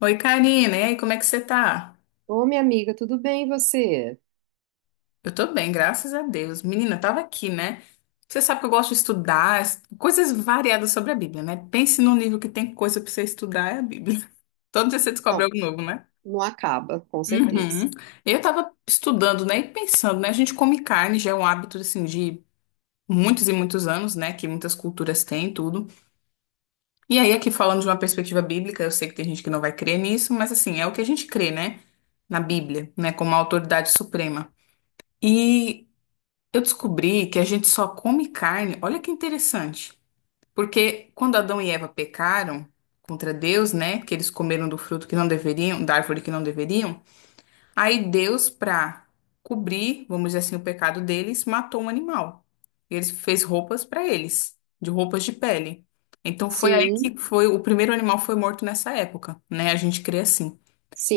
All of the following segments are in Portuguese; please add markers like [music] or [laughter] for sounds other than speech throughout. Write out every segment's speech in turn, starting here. Oi, Karina, e aí, como é que você tá? Ô, minha amiga, tudo bem e você? Eu tô bem, graças a Deus. Menina, eu tava aqui, né? Você sabe que eu gosto de estudar coisas variadas sobre a Bíblia, né? Pense num livro que tem coisa pra você estudar, é a Bíblia. [laughs] Todo dia você descobre Não, algo novo, né? não acaba, com certeza. Uhum. Eu tava estudando, né, e pensando, né? A gente come carne, já é um hábito, assim, de muitos e muitos anos, né? Que muitas culturas têm, e tudo. E aí, aqui falando de uma perspectiva bíblica, eu sei que tem gente que não vai crer nisso, mas assim, é o que a gente crê, né? Na Bíblia, né? Como a autoridade suprema. E eu descobri que a gente só come carne. Olha que interessante. Porque quando Adão e Eva pecaram contra Deus, né? Que eles comeram do fruto que não deveriam, da árvore que não deveriam. Aí Deus, pra cobrir, vamos dizer assim, o pecado deles, matou um animal. E eles fez roupas pra eles, de roupas de pele. Então foi aí Sim, que foi o primeiro animal foi morto nessa época, né? A gente crê assim.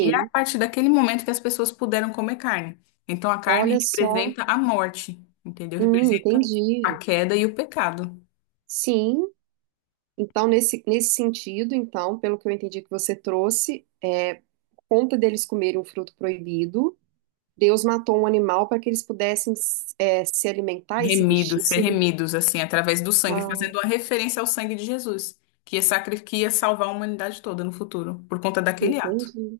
E é a partir daquele momento que as pessoas puderam comer carne. Então a carne Olha só. representa a morte, entendeu? Representa a Entendi. queda e o pecado. Sim. Então, nesse sentido, então, pelo que eu entendi que você trouxe, por conta deles comerem um fruto proibido, Deus matou um animal para que eles pudessem, se alimentar e se vestir? Remidos, ser remidos, assim, através do sangue, Ah, fazendo uma referência ao sangue de Jesus, que ia, que ia salvar a humanidade toda no futuro, por conta daquele ato. entendi.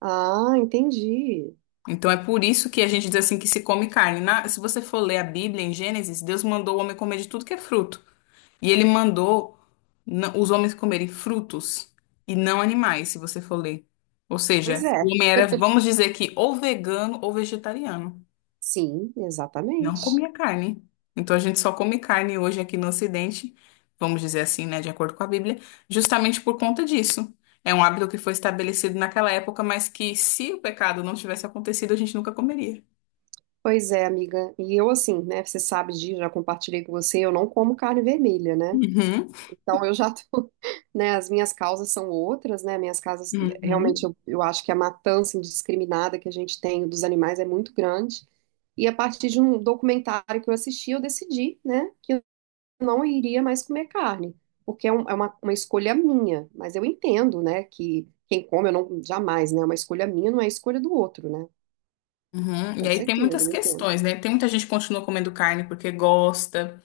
Ah, entendi. Então é por isso que a gente diz assim que se come carne. Se você for ler a Bíblia em Gênesis, Deus mandou o homem comer de tudo que é fruto. E ele mandou os homens comerem frutos e não animais, se você for ler. Ou Pois seja, o é. homem era, vamos dizer que ou vegano ou vegetariano. Sim, Não exatamente. comia carne. Então a gente só come carne hoje aqui no Ocidente, vamos dizer assim, né, de acordo com a Bíblia, justamente por conta disso. É um hábito que foi estabelecido naquela época, mas que se o pecado não tivesse acontecido, a gente nunca comeria. Pois é, amiga. E eu, assim, né? Você sabe disso, já compartilhei com você, eu não como carne vermelha, né? Uhum, Então eu já tô, [laughs] né? As minhas causas são outras, né? Minhas causas, realmente, uhum, eu acho que a matança indiscriminada que a gente tem dos animais é muito grande. E a partir de um documentário que eu assisti, eu decidi, né? Que eu não iria mais comer carne, porque é uma escolha minha. Mas eu entendo, né? Que quem come, eu não, jamais, né? É uma escolha minha, não é escolha do outro, né? uhum. E Com aí tem certeza, muitas eu entendo. questões, né? Tem muita gente que continua comendo carne porque gosta.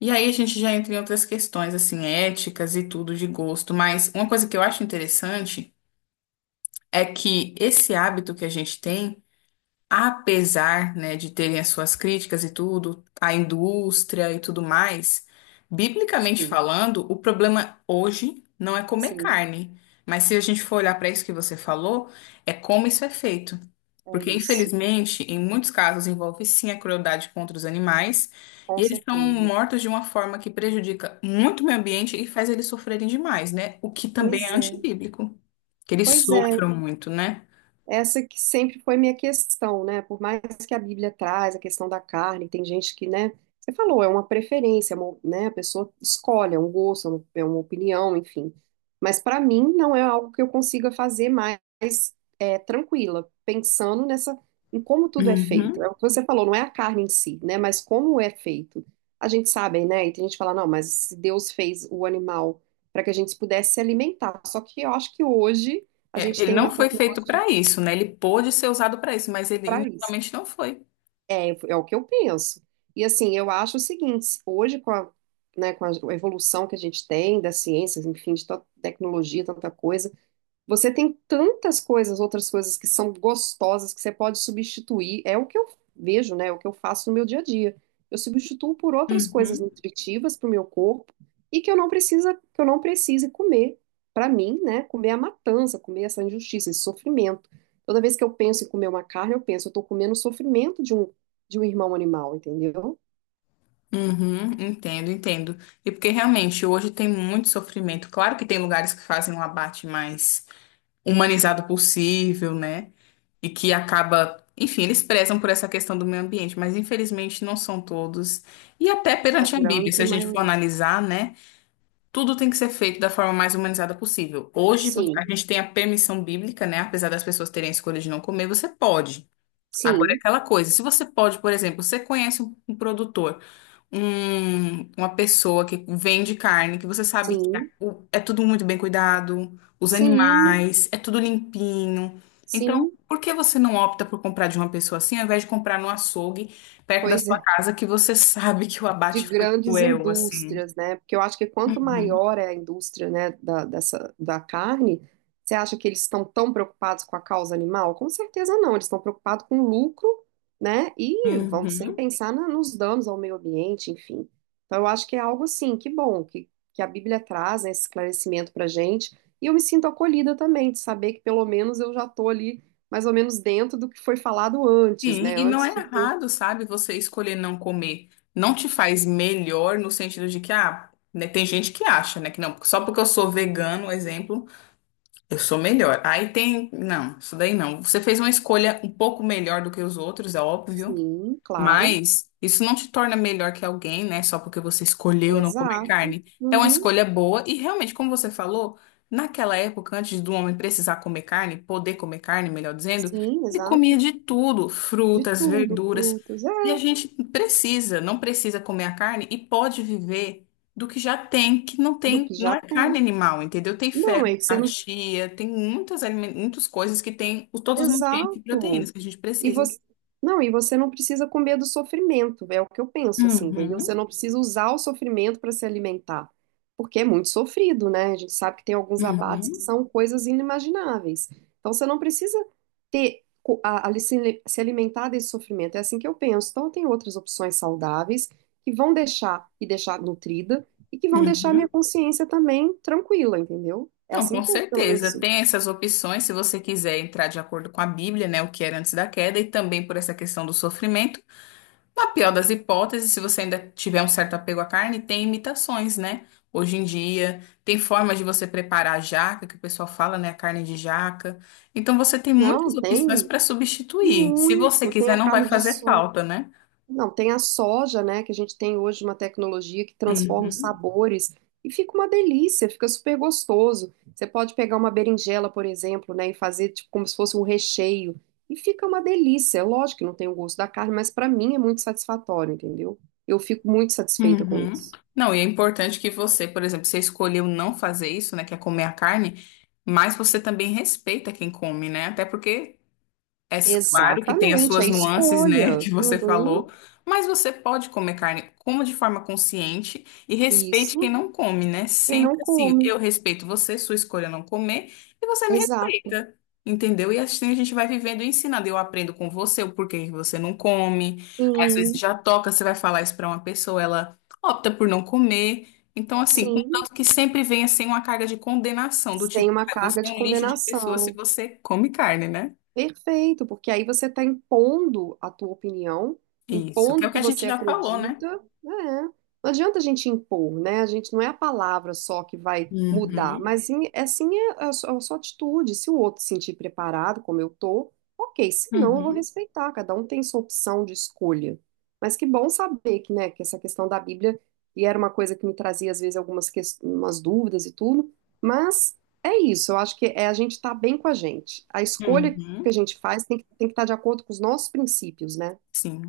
E aí a gente já entra em outras questões, assim, éticas e tudo de gosto, mas uma coisa que eu acho interessante é que esse hábito que a gente tem apesar, né, de terem as suas críticas e tudo, à indústria e tudo mais, biblicamente Sim, falando, o problema hoje não é comer sim. carne, mas se a gente for olhar para isso que você falou, é como isso é feito. É Porque, isso, infelizmente, em muitos casos envolve sim a crueldade contra os animais, e com eles são certeza. mortos de uma forma que prejudica muito o meio ambiente e faz eles sofrerem demais, né? O que também Pois é é, antibíblico, que eles pois sofram é. muito, né? Essa que sempre foi minha questão, né? Por mais que a Bíblia traz a questão da carne, tem gente que, né? Você falou, é uma preferência, né? A pessoa escolhe, é um gosto, é uma opinião, enfim. Mas para mim não é algo que eu consiga fazer mais tranquila, pensando nessa, em como tudo é feito. É Uhum. o que você falou, não é a carne em si, né? Mas como é feito. A gente sabe, né? E tem gente que fala, não, mas se Deus fez o animal para que a gente pudesse se alimentar. Só que eu acho que hoje a É, gente ele tem não uma foi feito tecnologia para isso, né? Ele pôde ser usado para isso, mas ele para isso. inicialmente não foi. É o que eu penso. E assim, eu acho o seguinte, hoje com né, com a evolução que a gente tem da ciência, enfim, de tanta tecnologia, tanta coisa, você tem tantas coisas, outras coisas que são gostosas que você pode substituir. É o que eu vejo, né? É o que eu faço no meu dia a dia. Eu substituo por outras coisas Uhum. nutritivas para o meu corpo e que eu não precisa, que eu não precise comer. Para mim, né? Comer a matança, comer essa injustiça, esse sofrimento. Toda vez que eu penso em comer uma carne, eu penso, eu estou comendo o sofrimento de um irmão animal, entendeu? Uhum, entendo, entendo. E porque realmente hoje tem muito sofrimento. Claro que tem lugares que fazem um abate mais humanizado possível, né? E que acaba, enfim, eles prezam por essa questão do meio ambiente, mas infelizmente não são todos. E até A perante a Bíblia, se grande a gente for maioria. analisar, né? Tudo tem que ser feito da forma mais humanizada possível. Hoje, a Sim, gente tem a permissão bíblica, né? Apesar das pessoas terem a escolha de não comer, você pode. Agora, é sim, aquela coisa, se você pode, por exemplo, você conhece um produtor, uma pessoa que vende carne, que você sabe que sim, é tudo muito bem cuidado, os sim, animais, é tudo limpinho. Então, sim. por que você não opta por comprar de uma pessoa assim, ao invés de comprar no açougue, perto da Pois sua é. casa, que você sabe que o De abate foi grandes cruel, assim? indústrias, né? Porque eu acho que quanto Uhum. maior é a indústria, né, dessa, da carne, você acha que eles estão tão preocupados com a causa animal? Com certeza não, eles estão preocupados com o lucro, né? E vão sem Uhum. pensar nos danos ao meio ambiente, enfim. Então eu acho que é algo assim, que bom que a Bíblia traz, né, esse esclarecimento pra gente. E eu me sinto acolhida também de saber que pelo menos eu já tô ali mais ou menos dentro do que foi falado antes, Sim, né? e não Antes é de ter... errado, sabe, você escolher não comer. Não te faz melhor no sentido de que, ah, né, tem gente que acha, né, que não, só porque eu sou vegano, exemplo, eu sou melhor. Aí tem, não, isso daí não. Você fez uma escolha um pouco melhor do que os outros, é óbvio, Sim, claro. mas isso não te torna melhor que alguém, né? Só porque você escolheu não comer Exato. carne. É uma Uhum. escolha boa e realmente, como você falou, naquela época, antes do homem precisar comer carne, poder comer carne, melhor dizendo, Sim, ele comia exato. de tudo, De frutas, tudo, verduras. frutos, é, E a gente precisa, não precisa comer a carne e pode viver do que já tem, que não do tem, que não já é carne tem. animal, entendeu? Tem Não, ferro, é que você não. chia, tem muitas, muitas coisas que tem todos os nutrientes e Exato. proteínas que a gente E precisa. você, não, e você não precisa comer do sofrimento, é o que eu penso, assim, entendeu? Você Uhum. não precisa usar o sofrimento para se alimentar, porque é muito sofrido, né? A gente sabe que tem alguns abates que Uhum, são coisas inimagináveis. Então você não precisa ter se alimentar desse sofrimento. É assim que eu penso. Então tem outras opções saudáveis que vão deixar e deixar nutrida e que vão deixar uhum. minha consciência também tranquila, entendeu? É Não, assim com que eu, pelo certeza. menos, Tem essas opções, se você quiser entrar de acordo com a Bíblia, né, o que era antes da queda, e também por essa questão do sofrimento. Na pior das hipóteses, se você ainda tiver um certo apego à carne, tem imitações, né? Hoje em dia, tem formas de você preparar a jaca, que o pessoal fala, né, a carne de jaca. Então, você tem muitas não, opções tem para substituir. Se você muito, tem quiser, a não vai carne de fazer sol. falta, né? Não, tem a soja, né, que a gente tem hoje uma tecnologia que transforma os sabores e fica uma delícia, fica super gostoso. Você pode pegar uma berinjela, por exemplo, né, e fazer tipo como se fosse um recheio e fica uma delícia. É lógico que não tem o gosto da carne, mas para mim é muito satisfatório, entendeu? Eu fico muito satisfeita com Uhum. isso. Não, e é importante que você, por exemplo, você escolheu não fazer isso, né, que é comer a carne, mas você também respeita quem come, né? Até porque é claro que tem as Exatamente, é suas nuances, né, escolha. que você Uhum, falou, mas você pode comer carne, coma de forma consciente e respeite quem isso. não come, né? Quem Sempre não assim, come. eu respeito você, sua escolha não comer, e você me Exato. respeita, entendeu? E assim a gente vai vivendo e ensinando. Eu aprendo com você o porquê que você não come. Aí, às vezes Sim, já toca, você vai falar isso para uma pessoa, ela opta por não comer. Então, assim, sim. contanto que sempre venha sem uma carga de condenação, do Sem tipo, uma ah, você carga é de um lixo de pessoa se condenação. você come carne, né? Perfeito, porque aí você está impondo a tua opinião, Isso, que impondo é o o que que a gente você já falou, né? acredita, né? Não adianta a gente impor, né? A gente não é a palavra só que vai mudar, Uhum, mas sim, é sim a sua atitude. Se o outro se sentir preparado, como eu tô, ok. Se não, eu vou uhum, respeitar. Cada um tem sua opção de escolha. Mas que bom saber que, né, que essa questão da Bíblia, e era uma coisa que me trazia às vezes algumas umas dúvidas e tudo, mas é isso, eu acho que é a gente estar bem com a gente. A escolha que a uhum. gente faz tem tem que estar de acordo com os nossos princípios, né? Sim,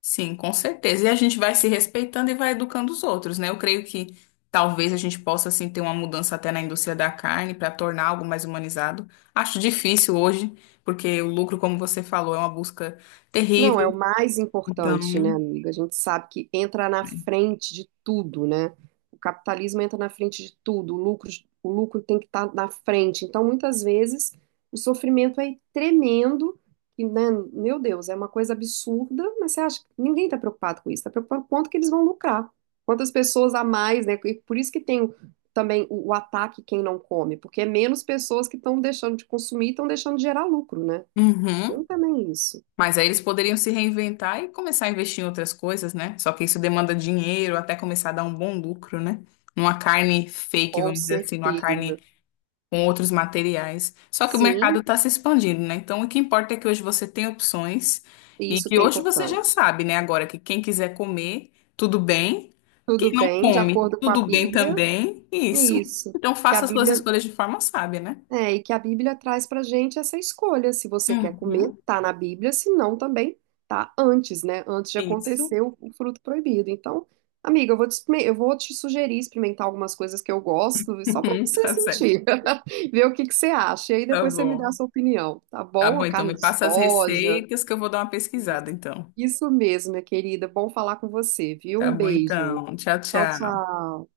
sim, com certeza. E a gente vai se respeitando e vai educando os outros, né? Eu creio que talvez a gente possa, assim, ter uma mudança até na indústria da carne para tornar algo mais humanizado. Acho difícil hoje, porque o lucro, como você falou, é uma busca Não, é terrível. o mais importante, né, Então, amiga? A gente sabe que entra na frente de tudo, né? O capitalismo entra na frente de tudo, o lucro tem que estar na frente. Então, muitas vezes, o sofrimento é tremendo, e, né, meu Deus, é uma coisa absurda, mas você acha que ninguém está preocupado com isso, está preocupado com quanto que eles vão lucrar, quantas pessoas a mais, né? E por isso que tem também o ataque quem não come, porque é menos pessoas que estão deixando de consumir e estão deixando de gerar lucro, né? Tem uhum. também isso. Mas aí eles poderiam se reinventar e começar a investir em outras coisas, né? Só que isso demanda dinheiro até começar a dar um bom lucro, né? Numa carne fake, Com vamos dizer assim, numa carne certeza. com outros materiais. Só que o mercado Sim, está se expandindo, né? Então o que importa é que hoje você tem opções e isso que que é hoje você já importante. sabe, né? Agora que quem quiser comer, tudo bem. Quem Tudo não bem, de come, acordo com a tudo bem Bíblia, também. Isso. isso. Então Que a faça as suas Bíblia, escolhas de forma sábia, né? é, e que a Bíblia traz pra gente essa escolha. Se você quer comer, Uhum. tá na Bíblia, se não, também tá antes, né? Antes de Isso. acontecer o fruto proibido. Então, amiga, eu vou te, eu vou te sugerir experimentar algumas coisas que eu gosto, só pra [laughs] você Tá certo. sentir, [laughs] ver o que que você acha. E aí Tá depois você me dá bom. a sua opinião, tá Tá bom? bom, A então carne me de passa as soja. receitas que eu vou dar uma pesquisada, então. Isso mesmo, minha querida. Bom falar com você, viu? Tá Um bom, beijo. então. Tchau, Tchau, tchau. tchau.